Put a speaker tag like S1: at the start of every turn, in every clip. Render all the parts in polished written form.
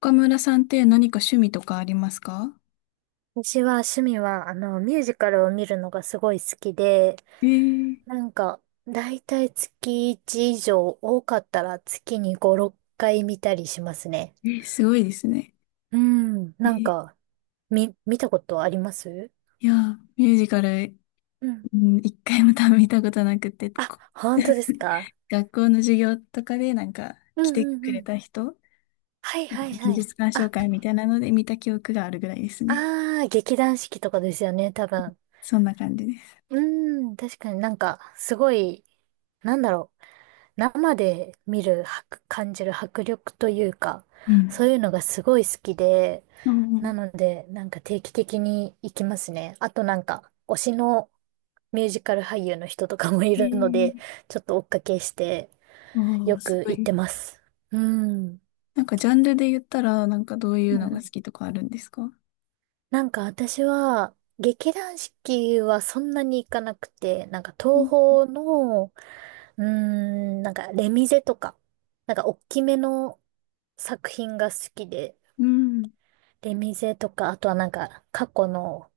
S1: 岡村さんって何か趣味とかありますか？
S2: 私は趣味は、ミュージカルを見るのがすごい好きで、
S1: えー
S2: なんか、だいたい月1以上、多かったら月に5、6回見たりしますね。
S1: え、すごいですね。
S2: うん、
S1: えー
S2: 見たことあります？
S1: いやー、ミュージカル、
S2: うん。
S1: うん、一回も多分見たことなくて、こ
S2: 本当です か？
S1: 学校の授業とかでなんか
S2: う
S1: 来
S2: ん
S1: て
S2: うん
S1: く
S2: う
S1: れ
S2: ん。
S1: た人、
S2: はいはい
S1: 技
S2: はい。
S1: 術鑑賞
S2: あ、
S1: 会みたいなので見た記憶があるぐらいですね。
S2: あー、劇団四季とかですよね、多分。
S1: そんな感じです。
S2: うん、確かにすごい、なんだろう。生で見る、迫感じる迫力というか、
S1: うん。
S2: そういうのがすごい好きで、
S1: う
S2: な
S1: ん。
S2: ので、定期的に行きますね。あと推しのミュージカル俳優の人とかもい
S1: え
S2: るので、
S1: ー、
S2: ちょっと追っかけして、
S1: お
S2: よ
S1: ー、す
S2: く
S1: ご
S2: 行って
S1: い。
S2: ます。うん。うん
S1: なんかジャンルで言ったら、なんかどうい
S2: う
S1: うのが好
S2: ん。
S1: きとかあるんですか？
S2: 私は、劇団四季はそんなに行かなくて、
S1: う
S2: 東
S1: ん。
S2: 宝の、うーん、レミゼとか、大きめの作品が好きで、
S1: うん。
S2: 出店とか、あとは過去の、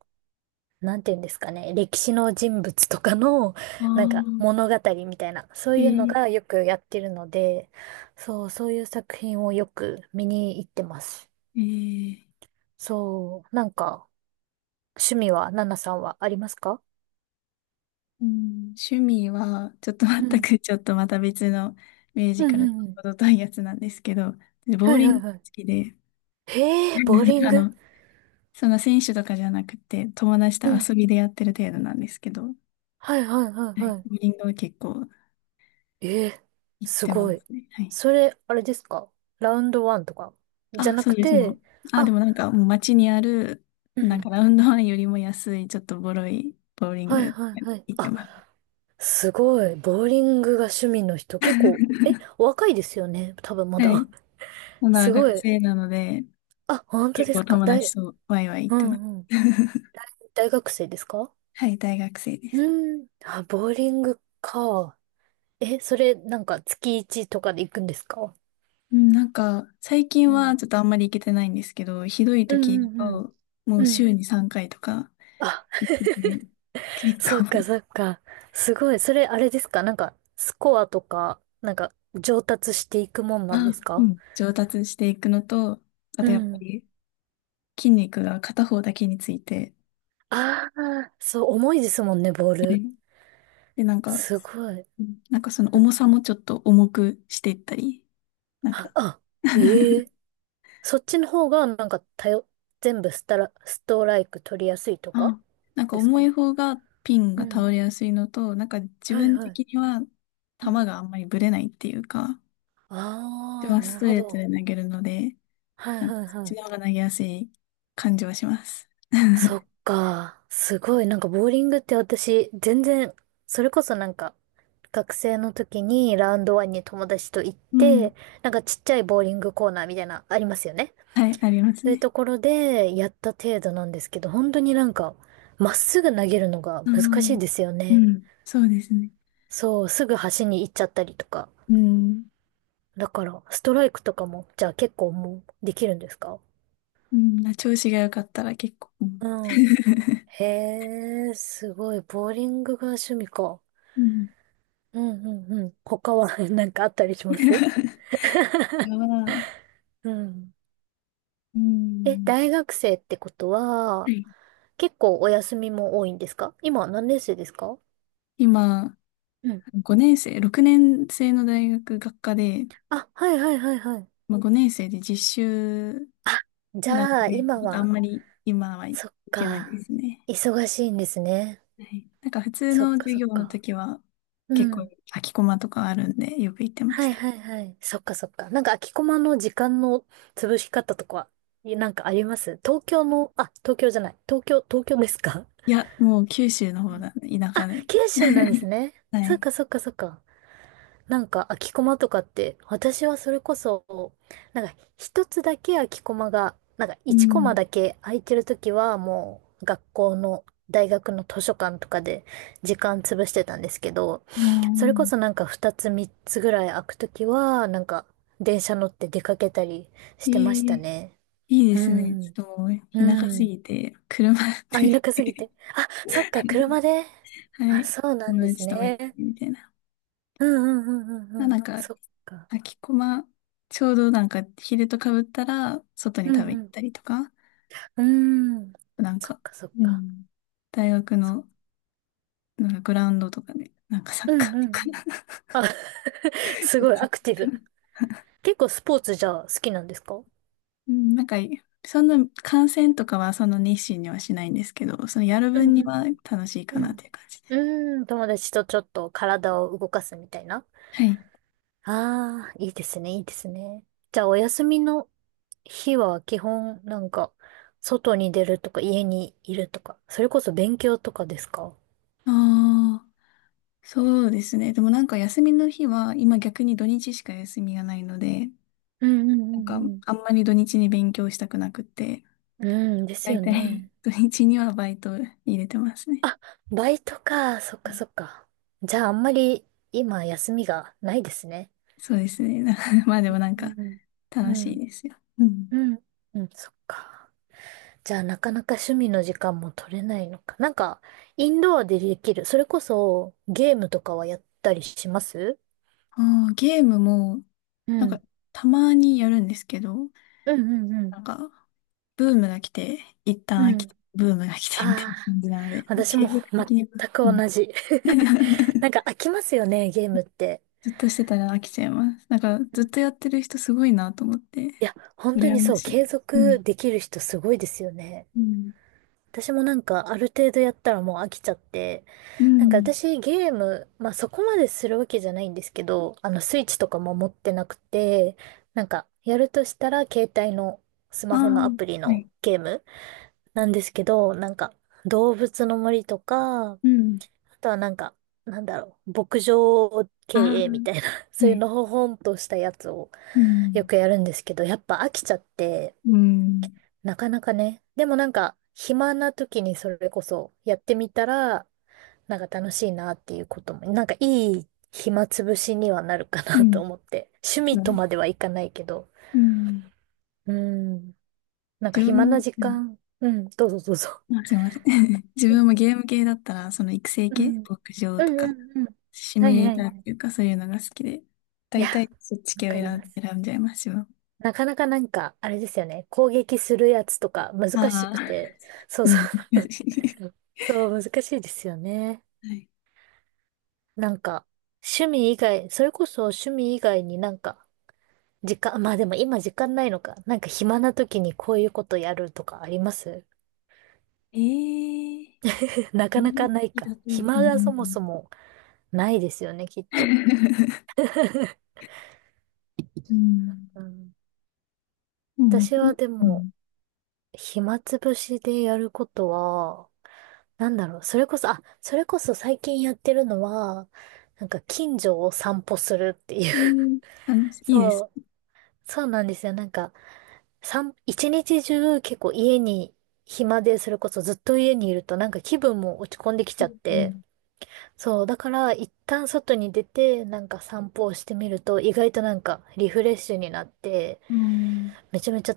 S2: なんていうんですかね、歴史の人物とかの、
S1: あ あ、
S2: 物語みたいな、そう
S1: え
S2: いうの
S1: ー、
S2: がよくやってるので、そう、そういう作品をよく見に行ってます。
S1: ええ、
S2: そう、趣味は、ナナさんはありますか？
S1: うん、趣味は、ちょっと全
S2: うん。
S1: く、ちょっとまた別のミュージ
S2: うん
S1: カル
S2: うんうん。
S1: の程遠いやつなんですけど、ボ
S2: は
S1: ー
S2: い
S1: リ
S2: は
S1: ング
S2: い
S1: が
S2: はい。
S1: 好きで、
S2: へえ、ボーリン
S1: あ
S2: グ。
S1: の、そんな選手とかじゃなくて、友達と
S2: うん。
S1: 遊びでやってる程度なんですけど、は
S2: はいはいはい
S1: い、
S2: は
S1: ボーリングは結構
S2: い。ええ、
S1: 行っ
S2: す
S1: てま
S2: ごい。
S1: すね。はい。
S2: それ、あれですか？ラウンドワンとかじゃ
S1: あ、
S2: な
S1: そう
S2: く
S1: です、もう。
S2: て、
S1: あ、で
S2: あ、
S1: もなんか、もう街にある、
S2: う
S1: なん
S2: ん。
S1: かラウンドワンよりも安い、ちょっとボロいボーリン
S2: はい
S1: グ
S2: はいはい。
S1: 行って
S2: あ、
S1: ます。
S2: すごい。ボーリングが趣味の人、結構、え、お若いですよね。多分ま
S1: は
S2: だ。
S1: い。ま だ
S2: すご
S1: 学
S2: い。
S1: 生なので、
S2: あ、本当
S1: 結
S2: です
S1: 構
S2: か。
S1: 友達
S2: 大、
S1: とワイワイ行
S2: う
S1: ってます。
S2: んうん。大学生ですか？
S1: はい、大学生です。
S2: うん。あ、ボーリングか。え、それ、月1とかで行くんですか？
S1: 最近
S2: う
S1: は
S2: ん。
S1: ちょっとあんまり行けてないんですけど、ひどい
S2: う
S1: 時
S2: ん
S1: だ
S2: うんうん。
S1: と、もう
S2: う
S1: 週
S2: ん。
S1: に3回とか、
S2: あ、
S1: で結
S2: そっか
S1: 構。
S2: そっか。すごい。それ、あれですか？スコアとか、上達していくもん なんで
S1: あ、
S2: す
S1: う
S2: か？
S1: ん、上達していくのと、あ
S2: う
S1: とやっぱ
S2: ん。
S1: り筋肉が片方だけについて、
S2: ああ、そう、重いですもんね、ボー
S1: はい。
S2: ル。
S1: で、なんか、
S2: すごい。
S1: うん、なんかその重さもちょっと重くしていったり、なん
S2: は
S1: か。
S2: あ、あ、え え。そっちの方が、全部スタラ、ストライク取りやすいとか
S1: あ、なんか
S2: です
S1: 重い
S2: か？
S1: 方がピン
S2: う
S1: が倒
S2: ん。
S1: れやすいのと、なんか自
S2: はい
S1: 分
S2: は
S1: 的
S2: い。
S1: には
S2: う
S1: 球
S2: ん。
S1: があんまりぶれないっていうか、自
S2: あ
S1: 分
S2: あ、
S1: は
S2: な
S1: ス
S2: る
S1: ト
S2: ほ
S1: レートで
S2: ど。
S1: 投げるので、
S2: はい
S1: なんか
S2: はい
S1: そっ
S2: は
S1: ち
S2: い。
S1: の方が投げやすい感じはします。
S2: そっ か。すごい。ボーリングって私、全然、それこそ学生の時にラウンドワンに友達と行っ
S1: うん。
S2: て、ちっちゃいボーリングコーナーみたいな、ありますよね。
S1: はい、あります
S2: そういう
S1: ね。
S2: ところでやった程度なんですけど、本当にまっすぐ投げるのが
S1: う
S2: 難しい
S1: ん。
S2: ですよ
S1: う
S2: ね。
S1: ん。そうですね。
S2: そう、すぐ端に行っちゃったりとか。
S1: うん。
S2: だから、ストライクとかも、じゃあ結構もうできるんですか？
S1: うん。調子が良かったら結構。うん。
S2: うん。へえ、すごい。ボーリングが趣味か。
S1: うん。
S2: うんうんうん。他は なんかあったりしま す？
S1: は、
S2: うん。
S1: う
S2: え、
S1: ん。
S2: 大学生ってこと
S1: は
S2: は、
S1: い。
S2: 結構お休みも多いんですか？今何年生ですか？
S1: 今、
S2: うん。
S1: 5年生、6年生の大学学科で、
S2: あ、はいはいはいはい。
S1: まあ、5年生で実習
S2: あ、じ
S1: なん
S2: ゃあ、
S1: で、
S2: 今
S1: ちょっとあん
S2: は、
S1: まり今はい
S2: そっ
S1: けない
S2: か。
S1: ですね。
S2: 忙しいんですね。
S1: はい。なんか普通
S2: そっ
S1: の
S2: か
S1: 授
S2: そっ
S1: 業の
S2: か。
S1: 時は
S2: う
S1: 結構
S2: ん。
S1: 空きコマとかあるんでよく行ってま
S2: は
S1: し
S2: い
S1: た。
S2: はいはい。そっかそっか。空きコマの時間の潰し方とかは、い、なんかあります？東京の、あ、東京じゃない。東京、東京ですか？
S1: いや、もう九州の
S2: う
S1: 方
S2: ん。
S1: だ、田
S2: あ、
S1: 舎。
S2: 九州 なんですね。
S1: は
S2: そっ
S1: い。
S2: かそっかそっか。空きコマとかって、私はそれこそ、一つだけ空きコマが、
S1: う
S2: 一コマ
S1: ん。
S2: だけ空いてるときはもう学校の大学の図書館とかで時間潰してたんですけど、
S1: う
S2: それこ
S1: ん。
S2: そ二つ三つぐらい空くときは、電車乗って出かけたりし
S1: え
S2: てました
S1: え、
S2: ね。
S1: いいで
S2: う
S1: すね。ち
S2: ん。
S1: ょっともう田舎
S2: う
S1: す
S2: ん。
S1: ぎて、車
S2: あ、田舎
S1: で。
S2: すぎて。あ、そっか、車で。
S1: は
S2: あ、
S1: い。
S2: そうなん
S1: 友
S2: です
S1: 達とみんな
S2: ね。
S1: でみたいな。
S2: うんうんうんうんう
S1: まあなん
S2: ん。
S1: か、
S2: そっか。
S1: きこま、ちょうどなんか昼とかぶったら、外に
S2: う
S1: 食べ
S2: ん
S1: 行
S2: う
S1: っ
S2: ん。
S1: たりとか、
S2: うーん。
S1: なん
S2: そっ
S1: か、
S2: かそっ
S1: う
S2: か。
S1: ん、大学
S2: そ
S1: のなんかグラウンドとかで、なんかサッ
S2: う。
S1: カ
S2: ん
S1: ーと
S2: うんう
S1: かな
S2: ん。
S1: んか。
S2: あ、すごいアクティブ。結構スポーツじゃあ好きなんですか？
S1: うん、なんか、そんな観戦とかはその熱心にはしないんですけど、そのやる
S2: うん
S1: 分
S2: う
S1: には
S2: ん
S1: 楽しい
S2: う
S1: かなっ
S2: ん。
S1: ていう感じで。
S2: うん。うーん、友達とちょっと体を動かすみたいな。
S1: はい。
S2: ああ、いいですね、いいですね。じゃあお休みの日は基本外に出るとか家にいるとか、それこそ勉強とかですか？
S1: ああ、そうですね。でもなんか休みの日は、今逆に土日しか休みがないので、
S2: うんう
S1: なんか
S2: んうん
S1: あんまり土日に勉強したくなくって、
S2: うん。うん、です
S1: 大
S2: よ
S1: 体、
S2: ね。
S1: 土日にはバイト入れてますね。
S2: あ、バイトか。そっ
S1: う
S2: か
S1: ん。
S2: そっか。じゃああんまり今休みがないですね。
S1: そうですね。な まあでもなん
S2: う
S1: か、
S2: ん。う
S1: 楽しい
S2: ん。
S1: ですよ。うん。
S2: うん。うん、そっか。じゃあなかなか趣味の時間も取れないのか。インドアでできる。それこそゲームとかはやったりします？
S1: あー、ゲームも、
S2: う
S1: なんか、
S2: ん。
S1: たまにやるんですけど、
S2: うんうんうん。
S1: なんか、ブームが来て、一旦飽
S2: う
S1: き
S2: ん。
S1: て、ブームが来てみたいな
S2: ああ、
S1: 感じなので、
S2: 私
S1: 継
S2: も
S1: 続的
S2: 全
S1: には。
S2: く
S1: うん。
S2: 同じ。なん か飽きますよね、ゲームって。
S1: ずっとしてたら飽きちゃいます。なんか、
S2: う
S1: ずっ
S2: ん。
S1: とやってる人すごいなと思って、
S2: いや、本当
S1: 羨
S2: に
S1: ま
S2: そう、
S1: しい。
S2: 継
S1: う
S2: 続
S1: ん。
S2: できる人すごいですよね。
S1: うん。
S2: 私もなんかある程度やったらもう飽きちゃって、
S1: うん。
S2: 私ゲーム、まあそこまでするわけじゃないんですけど、あのスイッチとかも持ってなくて、やるとしたら携帯のス
S1: ああ、
S2: マホのアプリ
S1: は
S2: の
S1: い。
S2: ゲームなんですけど、動物の森とか、あ
S1: うん。
S2: とはなんだろう、牧場経
S1: あ
S2: 営みたいな、
S1: あ、
S2: そう
S1: は
S2: いう
S1: い。
S2: のほほんとしたやつを
S1: う
S2: よ
S1: ん。
S2: くやるんですけど、やっぱ飽きちゃって、
S1: うん。
S2: なかなかね。でも暇な時にそれこそやってみたら、なんか楽しいなっていうことも、なんかいい暇つぶしにはなるか
S1: う
S2: なと
S1: ん。
S2: 思って。趣味
S1: そ
S2: と
S1: う。
S2: まではいかないけど。
S1: うん。
S2: うん。なんか
S1: 自分
S2: 暇
S1: も、
S2: な時
S1: うん。
S2: 間。うん。どうぞどうぞ。
S1: あ、すいません。自
S2: うん
S1: 分もゲーム系だったら、その育成
S2: うん。
S1: 系、
S2: うん
S1: 牧場と
S2: う
S1: か、
S2: んうん。
S1: シ
S2: は
S1: ミュ
S2: い
S1: レ
S2: は
S1: ー
S2: い
S1: ターっ
S2: はい。
S1: ていうか、そういうのが好きで、
S2: いや、
S1: 大体そっち
S2: わ
S1: 系を
S2: かり
S1: 選
S2: ま
S1: ん、
S2: す。
S1: 選んじゃいます、自分。
S2: なかなかあれですよね。攻撃するやつとか難し
S1: あ
S2: く
S1: あ。
S2: て。そう
S1: う
S2: そ
S1: ん。難しい。
S2: う。そう、難しいですよね。
S1: はい。
S2: なんか、趣味以外、それこそ趣味以外に時間、まあでも今時間ないのか。なんか暇な時にこういうことやるとかあります？
S1: ええ
S2: な
S1: ー。う
S2: かな
S1: ん
S2: かないか。
S1: だとう。う
S2: 暇がそも
S1: ん。
S2: そもないですよね、きっと。
S1: うん。
S2: うん、
S1: うん。
S2: 私はで
S1: う
S2: も、
S1: ん。
S2: 暇つぶしでやることは、なんだろう、それこそ、あ、それこそ最近やってるのは、近所を散歩するっていう。
S1: ええー、楽 しい。いいで
S2: そ
S1: す。
S2: う、そうなんですよ。一日中結構家に暇で、それこそずっと家にいると気分も落ち込んでき
S1: う
S2: ちゃって。
S1: ん。
S2: そう、だから一旦外に出て散歩をしてみると意外とリフレッシュになって、
S1: うん。
S2: めちゃめちゃ、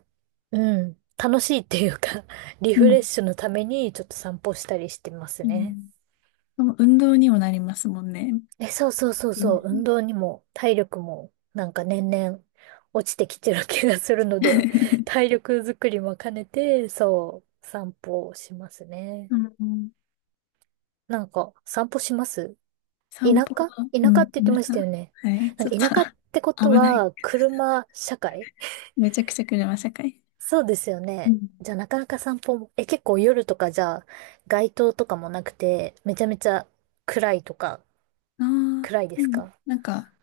S2: うん、楽しいっていうか リ
S1: う
S2: フレッ
S1: ん。
S2: シュのためにちょっと散歩したりしてます
S1: う
S2: ね。
S1: ん、そう、運動にもなりますもんね。
S2: え、そうそうそう
S1: いい
S2: そ
S1: で
S2: う、
S1: す
S2: 運
S1: ね。
S2: 動にも体力も年々落ちてきてる気がするので、体力づくりも兼ねて、そう、散歩をしますね。
S1: うん。
S2: 散歩します？田
S1: 散
S2: 舎、
S1: 歩は、
S2: 田
S1: う
S2: 舎っ
S1: ん、
S2: て言って
S1: なん
S2: まし
S1: か。
S2: たよ ね。
S1: はい、
S2: な
S1: ち
S2: ん
S1: ょっ
S2: か田舎ってこ
S1: と。
S2: と
S1: 危ない。
S2: は、車社会。
S1: めちゃくちゃ車社会。
S2: そうですよ
S1: う
S2: ね。
S1: ん。
S2: じゃあなかなか散歩も、え、結構夜とかじゃあ、街灯とかもなくて、めちゃめちゃ暗いとか、
S1: ああ、
S2: 暗いで
S1: う
S2: す
S1: ん、
S2: か？
S1: なんか、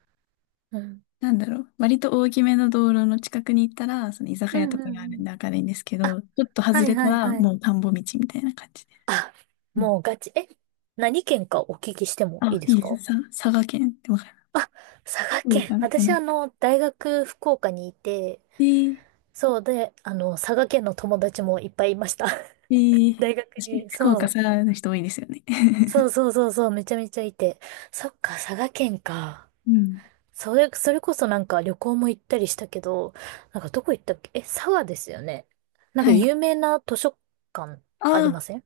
S2: うん。
S1: なんだろう。割と大きめの道路の近くに行ったら、その居酒
S2: うん
S1: 屋と
S2: う
S1: かがあ
S2: んう
S1: るん
S2: ん。
S1: で明るいんですけ
S2: あ、
S1: ど、ちょっと外
S2: はい
S1: れた
S2: はい
S1: ら
S2: はい。
S1: もう田んぼ道みたいな感じで。
S2: あ、
S1: うん。
S2: もうガチ。え、何県かお聞きしてもいい
S1: あ、
S2: で
S1: い
S2: す
S1: いです。
S2: か？
S1: さ、佐賀県ってわかる？
S2: あ、佐賀
S1: 福
S2: 県。
S1: 岡か
S2: 私
S1: な。
S2: あの、大学福岡にいて、
S1: えー、
S2: そうで、あの、佐賀県の友達もいっぱいいました。
S1: えー、
S2: 大学
S1: 確かに
S2: に、
S1: 福
S2: そ
S1: 岡佐
S2: う。
S1: 賀の人多いですよね。
S2: そうそうそうそう、めちゃめちゃいて。そっか、佐賀県か。
S1: うん。
S2: それ、それこそ旅行も行ったりしたけど、なんかどこ行ったっけ、え、佐賀ですよね。なんか
S1: はい。
S2: 有名な図書館
S1: あ
S2: ありま
S1: あ、
S2: せん？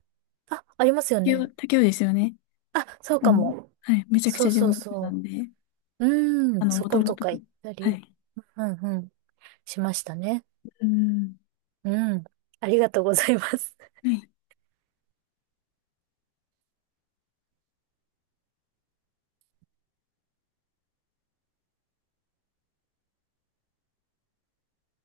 S2: あ、ありますよ
S1: 竹雄、
S2: ね。
S1: 竹雄ですよね。
S2: あ、そう
S1: あ
S2: か
S1: の、
S2: も。
S1: はい、めちゃく
S2: そ
S1: ちゃ
S2: う
S1: 地
S2: そう
S1: 元な
S2: そ
S1: んで、
S2: う。う
S1: あ
S2: ん、
S1: の、
S2: そ
S1: もと
S2: こ
S1: も
S2: と
S1: と、
S2: か行った
S1: は
S2: り、
S1: い。
S2: うんうん、しましたね。
S1: うん。
S2: うん。ありがとうございます。
S1: はい。